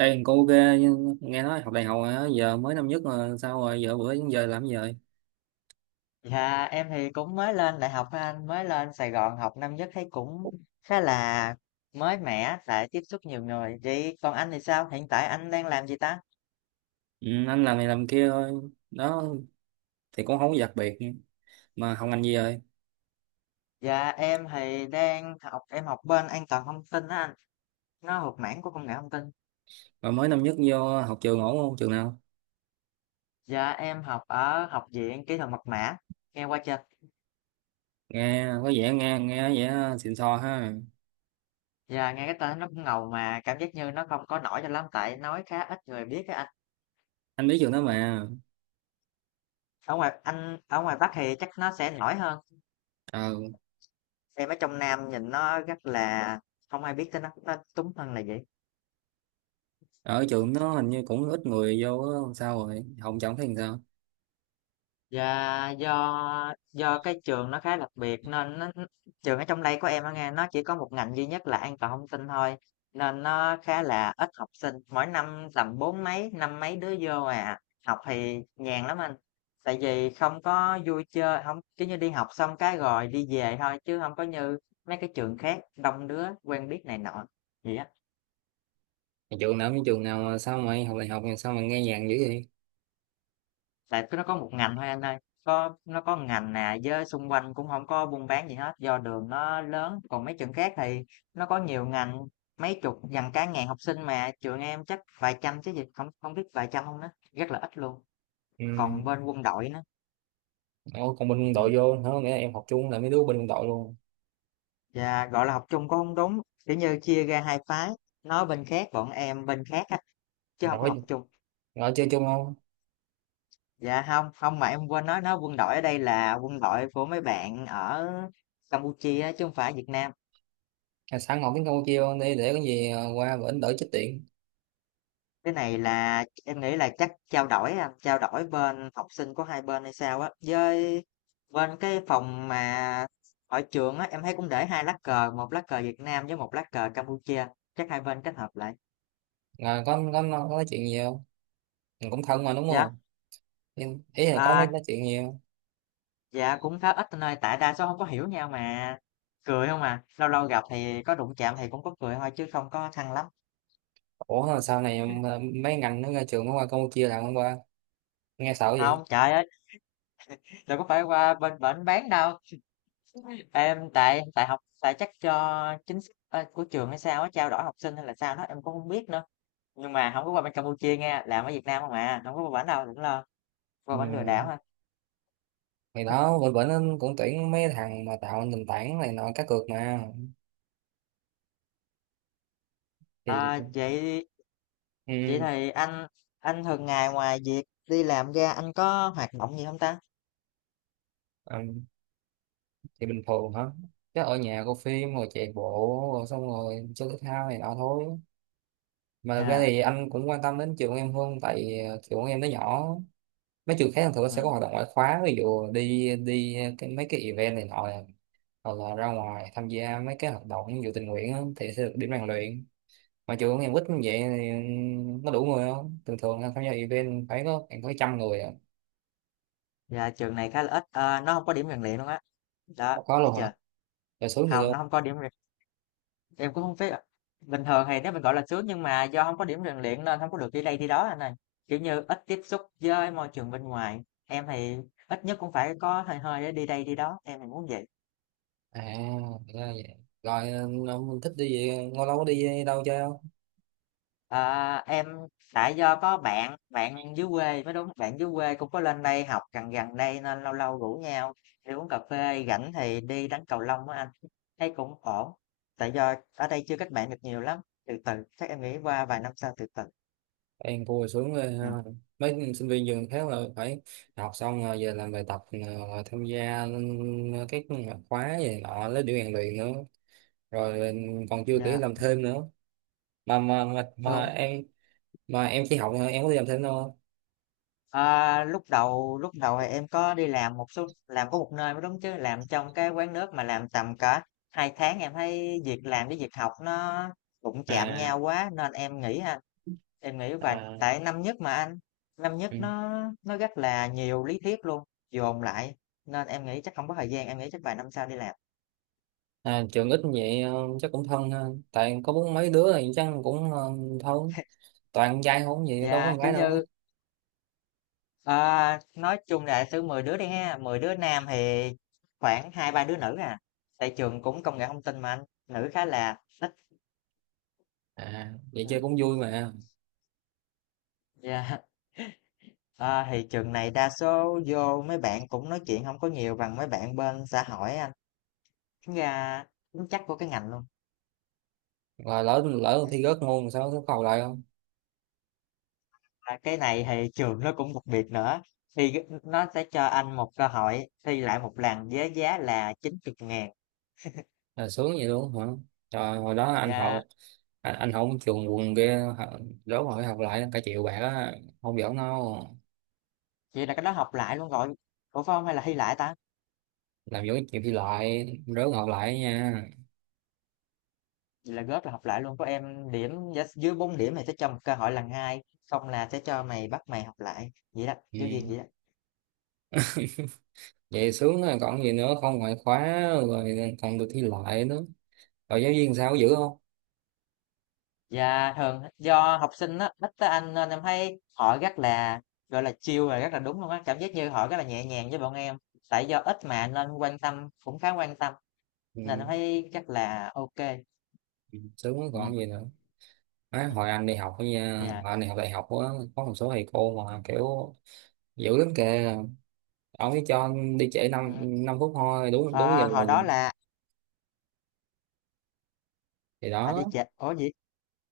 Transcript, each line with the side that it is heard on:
right: Ê, cô ok nhưng nghe nói học đại học hả? Giờ mới năm nhất mà sao rồi giờ bữa đến giờ làm gì rồi?
left: Dạ em thì cũng mới lên đại học thôi anh, mới lên Sài Gòn học năm nhất, thấy cũng khá là mới mẻ tại tiếp xúc nhiều người vậy. Còn anh thì sao, hiện tại anh đang làm gì ta?
right: Ừ, anh làm này làm kia thôi đó, thì cũng không có đặc biệt. Mà học ngành gì rồi?
left: Dạ em thì đang học, em học bên an toàn thông tin á anh, nó thuộc mảng của công nghệ thông tin.
right: Mà mới năm nhất vô học trường ổn không, trường nào?
left: Dạ em học ở Học viện Kỹ thuật Mật mã, nghe qua chưa?
right: Nghe có vẻ nghe nghe có vẻ xịn sò ha.
left: Dạ nghe cái tên nó cũng ngầu mà cảm giác như nó không có nổi cho lắm, tại nói khá ít người biết á anh.
right: Anh biết trường đó
left: Ừ.
right: mà.
left: Ở ngoài, anh ở ngoài Bắc thì chắc nó sẽ nổi hơn.
right: ờ,
left: Xem ở trong Nam nhìn nó rất là không ai biết tới nó túng thân là vậy.
right: Ở trường nó hình như cũng ít người vô á, sao rồi học chẳng thấy làm sao.
left: Dạ, do cái trường nó khá đặc biệt nên nó, trường ở trong đây của em á nghe, nó chỉ có một ngành duy nhất là an toàn thông tin thôi, nên nó khá là ít học sinh, mỗi năm tầm bốn mấy, năm mấy đứa vô à. Học thì nhàn lắm anh, tại vì không có vui chơi, không kiểu như, đi học xong cái rồi đi về thôi, chứ không có như mấy cái trường khác đông đứa quen biết này nọ, gì á.
right: Trường nào như trường nào mà sao mày học đại học mà sao mà nghe nhàng dữ vậy?
left: Tại nó có một ngành thôi anh ơi, có nó có một ngành nè với xung quanh cũng không có buôn bán gì hết, do đường nó lớn. Còn mấy trường khác thì nó có nhiều ngành, mấy chục gần cả ngàn học sinh, mà trường em chắc vài trăm chứ gì, không không biết vài trăm không đó, rất là ít luôn.
right: Ừ.
left: Còn bên quân đội nữa,
right: Ủa, còn bên quân
left: và
right: đội vô nữa, nghĩa là em học chung là mấy đứa bên quân đội luôn?
left: gọi là học chung cũng hông đúng, kiểu như, chia ra hai phái, nó bên khác, bọn em bên khác á, chứ không có học
right: Rồi,
left: chung.
right: chơi chung không?
left: Dạ không, không mà em quên nói, nó quân đội ở đây là quân đội của mấy bạn ở Campuchia á, chứ không phải Việt Nam.
right: À, sẵn học tiếng Campuchia luôn đi để có gì qua bển đỡ chết tiện.
left: Cái này là em nghĩ là chắc trao đổi anh, trao đổi bên học sinh của hai bên hay sao á, với bên cái phòng mà ở trường á, em thấy cũng để hai lá cờ, một lá cờ Việt Nam với một lá cờ Campuchia, chắc hai bên kết hợp lại.
right: À, có nói chuyện gì không? Mình cũng thân mà đúng
left: Dạ,
right: không? Ý là có nói,
left: à,
right: nói chuyện gì không?
left: dạ cũng khá ít anh ơi, tại đa số không có hiểu nhau mà cười không à, lâu lâu gặp thì có đụng chạm thì cũng có cười thôi chứ không có thân lắm.
right: Ủa mà sau này mà mấy ngành nó ra trường nó qua Campuchia làm không qua, nghe sợ vậy.
left: Không, trời ơi, đừng có phải qua bên bển bán đâu. Em tại tại học tại chắc cho chính sách của trường hay sao á, trao đổi học sinh hay là sao đó em cũng không biết nữa, nhưng mà không có qua bên Campuchia nghe, làm ở Việt Nam không à, không có qua bển đâu đừng lo. Qua
right: Ừ.
left: bển lừa đảo hả?
right: Thì đó, bên bển nó cũng tuyển mấy thằng mà tạo nền tảng này nọ cá cược mà. Thì
left: À, chị
right: ừ,
left: thì anh thường ngày ngoài việc đi làm ra anh có hoạt động gì không ta?
right: ừ, thì bình thường hả? Chứ ở nhà coi phim rồi chạy bộ rồi xong rồi chơi thể thao này nọ thôi. Mà thực ra
left: À.
right: thì anh cũng quan tâm đến trường của em hơn, tại trường của em nó nhỏ. Mấy trường khác thường nó sẽ có
left: Ừ.
right: hoạt động ngoại khóa, ví dụ đi đi cái, mấy cái event này nọ, hoặc là ra ngoài tham gia mấy cái hoạt động ví dụ tình nguyện á, thì sẽ được điểm rèn luyện. Mà trường của em ít như vậy thì nó đủ người không? Thường thường tham gia event phải có khoảng 100 người à.
left: Dạ trường này khá là ít. Ờ, nó không có điểm rèn luyện luôn á, đó
right: Nó có
left: thấy
right: luôn hả?
left: chưa.
right: Rồi xuống vậy
left: Không,
right: luôn?
left: nó không có điểm. Em cũng không biết ạ. Bình thường thì nếu mình, gọi là, sướng nhưng mà do không có điểm rèn luyện nên không có được đi đây đi đó anh ơi, kiểu như, ít tiếp xúc với môi trường bên ngoài. Em thì ít nhất cũng phải có hơi hơi để đi đây đi đó, em thì muốn vậy.
right: À ra vậy. Rồi ông thích đi gì, lâu lâu có đi đâu chơi không?
left: Ờ, em tại do có bạn, bạn dưới quê mới đúng, bạn dưới quê cũng có lên đây học gần gần đây nên lâu lâu rủ nhau đi uống cà phê, rảnh thì đi đánh cầu lông á anh, thấy cũng ổn. Tại do ở đây chưa kết bạn được nhiều lắm, từ từ, chắc em nghĩ qua vài năm sau từ từ.
right: Em vui xuống rồi ha.
left: Ừm,
right: Mấy sinh viên trường khác là phải học xong rồi về làm bài tập, rồi tham gia các khóa gì nọ lấy điểm rèn luyện nữa, rồi còn chưa kể
left: yeah.
right: làm thêm nữa. Mà em, mà em chỉ học thôi, em có đi làm thêm đâu không?
left: Ờ, lúc đầu thì em có đi làm một số, làm có một nơi mới đúng, chứ làm trong cái quán nước mà làm tầm cả 2 tháng, em thấy việc làm với việc học nó đụng chạm nhau
right: À.
left: quá nên em nghĩ ha, em nghĩ vậy
right: À,
left: tại năm nhất mà anh, năm
right: ừ.
left: nhất nó rất là nhiều lý thuyết luôn dồn lại, nên em nghĩ chắc không có thời gian, em nghĩ chắc vài năm sau đi làm.
right: À, trường ít như vậy chắc cũng thân ha, tại có bốn mấy đứa thì chắc cũng thân. Toàn con trai không vậy, đâu có
left: Dạ
right: con
left: kiểu
right: gái đâu?
left: như, ờ, nói chung là thứ 10 đứa đi ha, 10 đứa nam thì khoảng hai ba đứa nữ à, tại trường cũng công nghệ thông tin mà anh, nữ khá là ít.
right: À vậy
left: Ừ.
right: chơi cũng vui mà.
left: Dạ, à, thì trường này đa số vô mấy bạn cũng nói chuyện không có nhiều bằng mấy bạn bên xã hội anh. Tính ra tính chất của cái ngành luôn.
right: Rồi lỡ lỡ thi rớt môn sao, có cầu lại không?
left: Và cái này thì trường nó cũng đặc biệt nữa. Thì cái- nó sẽ cho anh một cơ hội thi lại một lần với giá là 90 ngàn.
right: Là sướng vậy luôn hả? Trời, hồi đó anh học,
left: Dạ,
right: anh học trường quần kia hả? Rớt mà học lại cả triệu bạc á, không giỡn đâu.
left: vậy là cái đó học lại luôn rồi. Ủa phải không, hay là thi lại ta?
right: Làm giống chịu thi lại, rớt học lại nha.
left: Vậy là góp là học lại luôn. Có em điểm giá- dưới 4 điểm thì sẽ cho một cơ hội lần hai. Không là sẽ cho mày, bắt mày học lại. Vậy đó, giáo viên
right: Ừ.
left: vậy đó.
right: Vậy sướng rồi còn gì nữa, không ngoại khóa, rồi còn được thi lại nữa, rồi giáo viên sao có dữ không?
left: Dạ thường do học sinh á, ít tới Anh nên em thấy họ rất là, gọi là, chill và rất là đúng luôn á, cảm giác như họ rất là nhẹ nhàng với bọn em. Tại do ít mà nên quan tâm, cũng khá quan tâm, nên
right: Ừ.
left: em thấy chắc là ok kê.
right: Ừ, sướng rồi
left: Ừm,
right: còn gì nữa. Má, hồi anh đi học á nha,
left: dạ.
right: hồi anh đi học đại học á, có một số thầy cô mà kiểu dữ lắm kìa. Ông ấy cho đi trễ năm
left: Ừm.
right: 5 phút thôi, đúng đúng
left: Ờ,
right: giờ là
left: hồi
right: gì.
left: đó là,
right: Thì
left: à,
right: đó.
left: đi trễ ủa gì?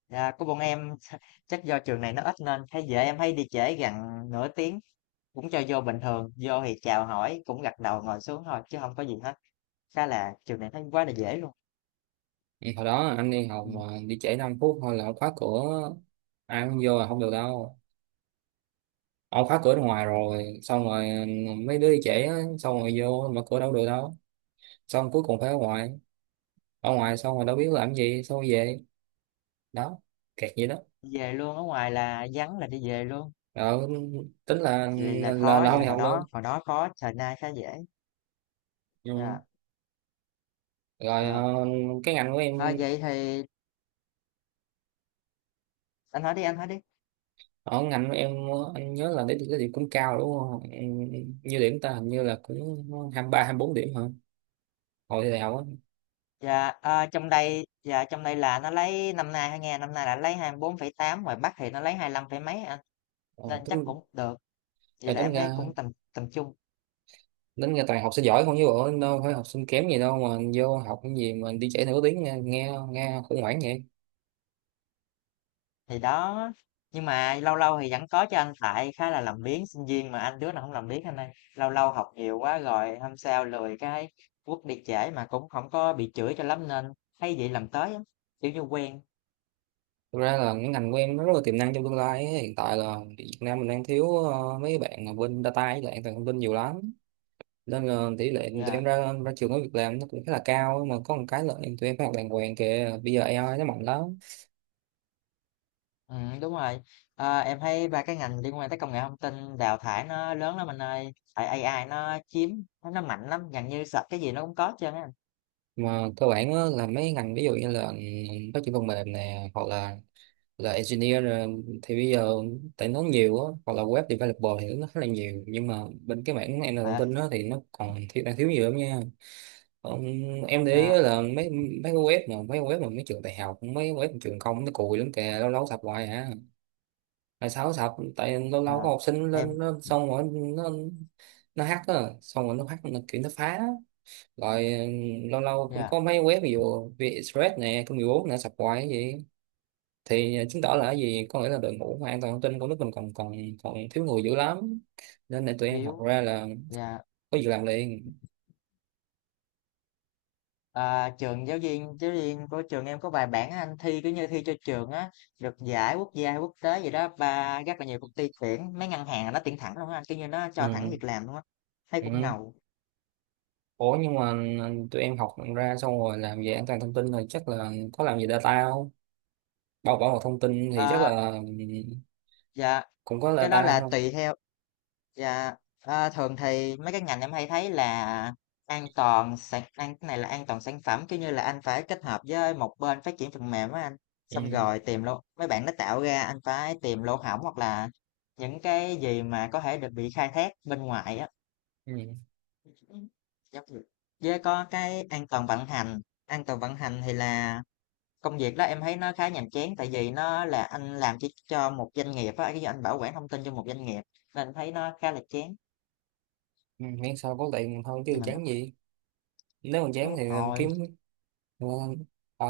left: Dạ, của bọn em. Chắc do trường này nó ít nên thấy dễ, em thấy đi trễ gần nửa tiếng, cũng cho vô bình thường, vô thì chào hỏi, cũng gật đầu ngồi xuống thôi chứ không có gì hết, khá là trường này thấy quá là dễ luôn.
right: Thì hồi đó anh đi học
left: Ừ.
right: mà đi trễ 5 phút thôi là ông khóa cửa, ai cũng vô là không được đâu. Ông khóa cửa ở ngoài rồi xong rồi, mấy đứa đi trễ á, xong rồi vô mở cửa đâu được đâu, xong cuối cùng phải ở ngoài. Ở ngoài xong rồi đâu biết làm gì, xong rồi về đó, kẹt vậy đó.
left: Về luôn, ở ngoài là vắng là đi về luôn.
right: ờ, Tính là,
left: Vậy là
right: là
left: khó,
right: là
left: vậy
right: không
left: là
right: đi
left: hồi
right: học luôn.
left: đó hồi đó khó, thời nay khá dễ.
right: Ừ.
left: Dạ.
right: Rồi
left: Ờ.
right: cái ngành của em,
left: Ờ, vậy thì anh hỏi đi, anh hỏi đi.
right: ở ngành của em anh nhớ là điểm, cái điểm cũng cao đúng không? Ừ, như điểm ta hình như là cũng 23-24 điểm hả, hồi đại học á.
left: Dạ trong đây, dạ trong đây là nó lấy năm nay, hay nghe năm nay là lấy 24,8, ngoài Bắc thì nó lấy 25 phẩy mấy anh,
right: Ờ,
left: nên chắc
right: tính.
left: cũng được, vậy
right: Rồi
left: là em
right: tính
left: thấy
right: ra,
left: cũng tầm tầm trung.
right: tính ra toàn học sinh giỏi không chứ bộ đâu phải học sinh kém gì đâu, mà vô học cái gì mà đi trễ nửa tiếng nghe nghe, nghe khủng hoảng vậy.
left: Thì đó, nhưng mà lâu lâu thì vẫn có cho anh, tại khá là làm biếng, sinh viên mà anh, đứa nào không làm biếng anh ơi. Lâu lâu học nhiều quá rồi hôm sau lười cái quất đi trễ, mà cũng không có bị chửi cho lắm nên thấy vậy làm tới á, kiểu như quen.
right: Thực ra là cái ngành của em nó rất là tiềm năng trong tương lai ấy. Hiện tại là Việt Nam mình đang thiếu mấy bạn mà bên data với lại an toàn thông tin nhiều lắm, nên là tỷ lệ tụi
left: Yeah,
right: em ra ra trường có việc làm nó cũng khá là cao. Nhưng mà có một cái là tụi em phải học đàng hoàng kìa, bây giờ AI nó mạnh lắm.
left: đúng rồi. Ờ, em thấy 3 cái ngành liên quan tới công nghệ thông tin đào thải nó lớn lắm anh ơi, tại AI nó chiếm, nó mạnh lắm, gần như search cái gì nó cũng có hết trơn á anh.
right: Mà cơ bản á, là mấy ngành ví dụ như là phát triển phần mềm nè, hoặc là engineer thì bây giờ tại nó nhiều á, hoặc là web developer thì nó khá là nhiều, nhưng mà bên cái mảng an toàn thông
left: Ờ,
right: tin đó thì nó còn thiếu, đang thiếu nhiều lắm nha. Ông, em để ý
left: ờ,
right: á là mấy mấy cái web mà mấy cái web mà mấy trường đại học, mấy cái web mà trường công nó cùi lắm kìa, lâu lâu sập hoài à. Tại sao sập? Tại lâu
left: ờ,
right: lâu có học sinh
left: em,
right: lên nó xong rồi nó hack á, xong rồi nó hack nó kiểu nó phá. Rồi lâu lâu cũng
left: yeah,
right: có mấy web ví dụ VietExpress nè, công nghiệp bốn nè, sập hoài vậy. Thì à, chứng tỏ là cái gì, có nghĩa là đội ngũ mà an toàn thông tin của nước mình còn còn còn thiếu người dữ lắm, nên để tụi em học
left: yếu,
right: ra là
left: yeah.
right: có việc làm liền.
left: À, trường, giáo viên của trường em có vài bạn anh, thi cứ như thi cho trường á, được giải quốc gia hay quốc tế gì đó, và rất là nhiều công ty tuyển, mấy ngân hàng là nó tuyển thẳng luôn á anh, kiểu như nó cho thẳng
right: Ừ.
left: việc làm luôn á, thấy cũng
right: Ừ.
left: ngầu.
right: Ủa nhưng mà tụi em học ra xong rồi làm về an toàn thông tin rồi chắc là có làm về data không, bảo bảo mật thông tin thì chắc
left: À,
right: là,
left: dạ
right: cũng có
left: cái đó
right: data
left: là
right: không?
left: tùy theo. Dạ, thường thì mấy cái ngành em hay thấy là an toàn sản an cái này là an toàn sản phẩm, kiểu như là anh phải kết hợp với một bên phát triển phần mềm á anh, xong
right: Ừ.
left: rồi tìm lỗ mấy bạn nó tạo ra, anh phải tìm lỗ hổng, hoặc là những cái gì mà có thể được bị khai thác bên ngoài á.
right: Ừ.
left: Giống như- với có cái an toàn vận hành, an toàn vận hành thì là công việc đó em thấy nó khá nhàm chán, tại vì nó là anh làm chỉ cho một doanh nghiệp á, cái anh bảo quản thông tin cho một doanh nghiệp nên thấy nó khá là chán,
right: Ừ. Miễn sao có tiền thôi chứ
left: nhưng mà.
right: chán gì. Nếu mà chán
left: Đúng
right: thì
left: rồi,
right: kiếm, đúng không? Ở,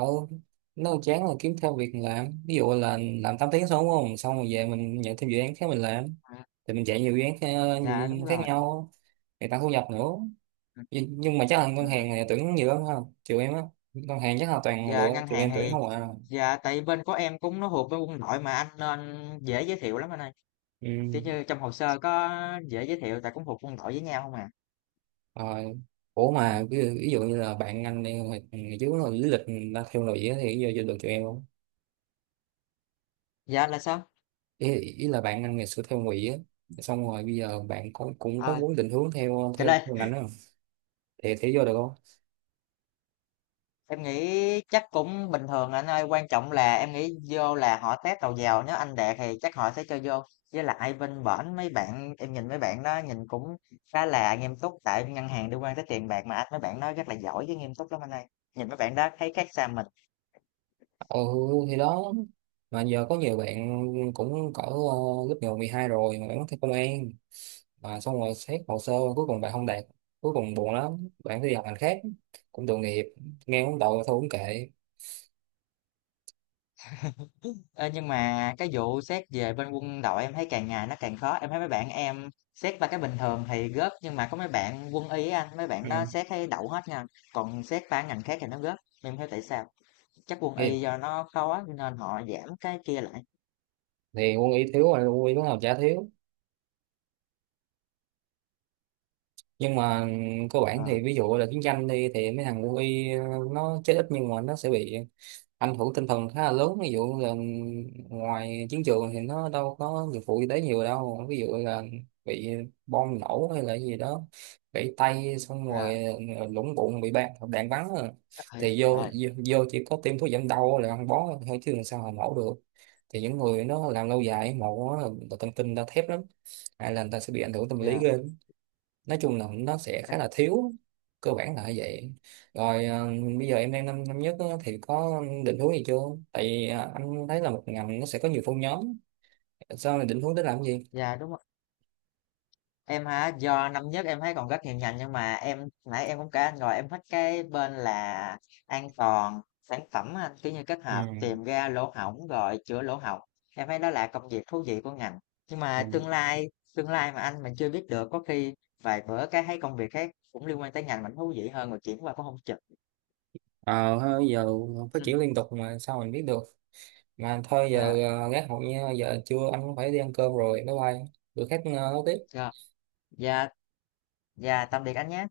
right: nếu chán là kiếm thêm việc làm, ví dụ là làm 8 tiếng xong đúng không, xong rồi về mình nhận thêm dự án khác mình làm,
left: à,
right: thì mình chạy nhiều dự án khác,
left: dạ đúng
right: khác
left: rồi.
right: nhau, để tăng thu nhập nữa.
left: Ừ,
right: Nhưng mà chắc là ngân
left: ừ.
right: hàng này tuyển nhiều lắm ha, trừ em á. Ngân hàng chắc là toàn
left: Dạ
right: lựa
left: ngân
right: trừ
left: hàng
right: em tuyển
left: thì,
right: không à.
left: dạ tại bên của em cũng nó thuộc với quân đội mà anh nên dễ giới thiệu lắm anh ơi. Kiểu
right: Ừ.
left: như trong hồ sơ có dễ giới thiệu tại cũng thuộc quân đội với nhau không à.
right: Rồi, ủa mà ví dụ như là bạn anh đi hồi ngày trước là lý lịch người ta theo lụy á, thì giờ vô được tụi em không?
left: Dạ là sao?
right: Ý là bạn anh ngày xưa theo ngụy á, xong rồi bây giờ bạn cũng cũng có
left: À,
right: muốn định hướng theo
left: cái
right: theo
left: đây.
right: ngành đó, thì vô được không?
left: Em nghĩ chắc cũng bình thường anh ơi, quan trọng là em nghĩ vô là họ test đầu vào, nếu anh đạt thì chắc họ sẽ cho vô. Với lại bên bển mấy bạn, em nhìn mấy bạn đó nhìn cũng khá là nghiêm túc, tại ngân hàng liên quan tới tiền bạc mà anh, mấy bạn đó rất là giỏi với nghiêm túc lắm anh ơi. Nhìn mấy bạn đó thấy khác xa mình.
right: Ừ thì đó. Mà giờ có nhiều bạn cũng cỡ lớp 10, 12 rồi mà vẫn thi công an, mà xong rồi xét hồ sơ cuối cùng bạn không đạt, cuối cùng buồn lắm bạn phải đi học ngành khác, cũng tội nghiệp, nghe cũng tội mà thôi cũng kệ.
left: Ê, nhưng mà cái vụ xét về bên quân đội em thấy càng ngày nó càng khó. Em thấy mấy bạn em xét ba cái bình thường thì gớp, nhưng mà có mấy bạn quân y á anh, mấy bạn
right: Ừ.
left: đó xét thấy đậu hết nha. Còn xét ba ngành khác thì nó gớp. Em không hiểu tại sao? Chắc quân y
right: thì,
left: do nó khó nên họ giảm cái kia lại.
right: thì quân y thiếu rồi, quân y lúc nào chả thiếu. Nhưng mà, cơ bản
left: Ờ,
right: thì ví dụ là chiến tranh đi thì mấy thằng quân y nó chết ít, nhưng mà nó sẽ bị anh hưởng tinh thần khá là lớn, ví dụ là ngoài chiến trường thì nó đâu có dụng cụ y tế nhiều đâu, ví dụ là bị bom nổ hay là gì đó, gãy tay xong
left: yeah,
right: rồi lũng bụng bị đạn đạn bắn à.
left: chắc thì
right: Thì vô, vô vô chỉ có tiêm thuốc giảm đau là ăn bó thôi chứ làm sao mà nổ được. Thì những người nó làm lâu dài mổ á, thần kinh người ta thép lắm, hay là người ta sẽ bị ảnh hưởng tâm lý
left: dạ
right: ghê. Nói chung là nó sẽ
left: chắc-
right: khá là thiếu, cơ bản là như vậy. Rồi bây giờ em đang năm năm nhất á, thì có định hướng gì chưa? Tại vì anh thấy là một ngành nó sẽ có nhiều phân nhóm, sao mình định hướng để làm cái gì?
left: yeah, đúng rồi. Em hả? Do năm nhất em thấy còn rất nhiều ngành, nhưng mà em nãy em cũng kể anh rồi, em thích cái bên là an toàn sản phẩm á anh, kiểu như kết
right: Ừ.
left: hợp tìm ra lỗ hổng rồi chữa lỗ hổng, em thấy đó là công việc thú vị của ngành. Nhưng mà
right: Ừ.
left: tương lai mà anh mình chưa biết được, có khi vài bữa cái thấy công việc khác cũng liên quan tới ngành mình thú vị hơn rồi chuyển qua cũng không chừng.
right: Ờ ha, giờ phát
left: Ừ.
right: triển liên tục mà sao mình biết được. Mà thôi giờ
left: Dạ,
right: gác hội nha, giờ trưa anh cũng phải đi ăn cơm rồi, bye bye, bữa khác nói tiếp.
left: dạ, dạ, dạ tạm biệt anh nhé.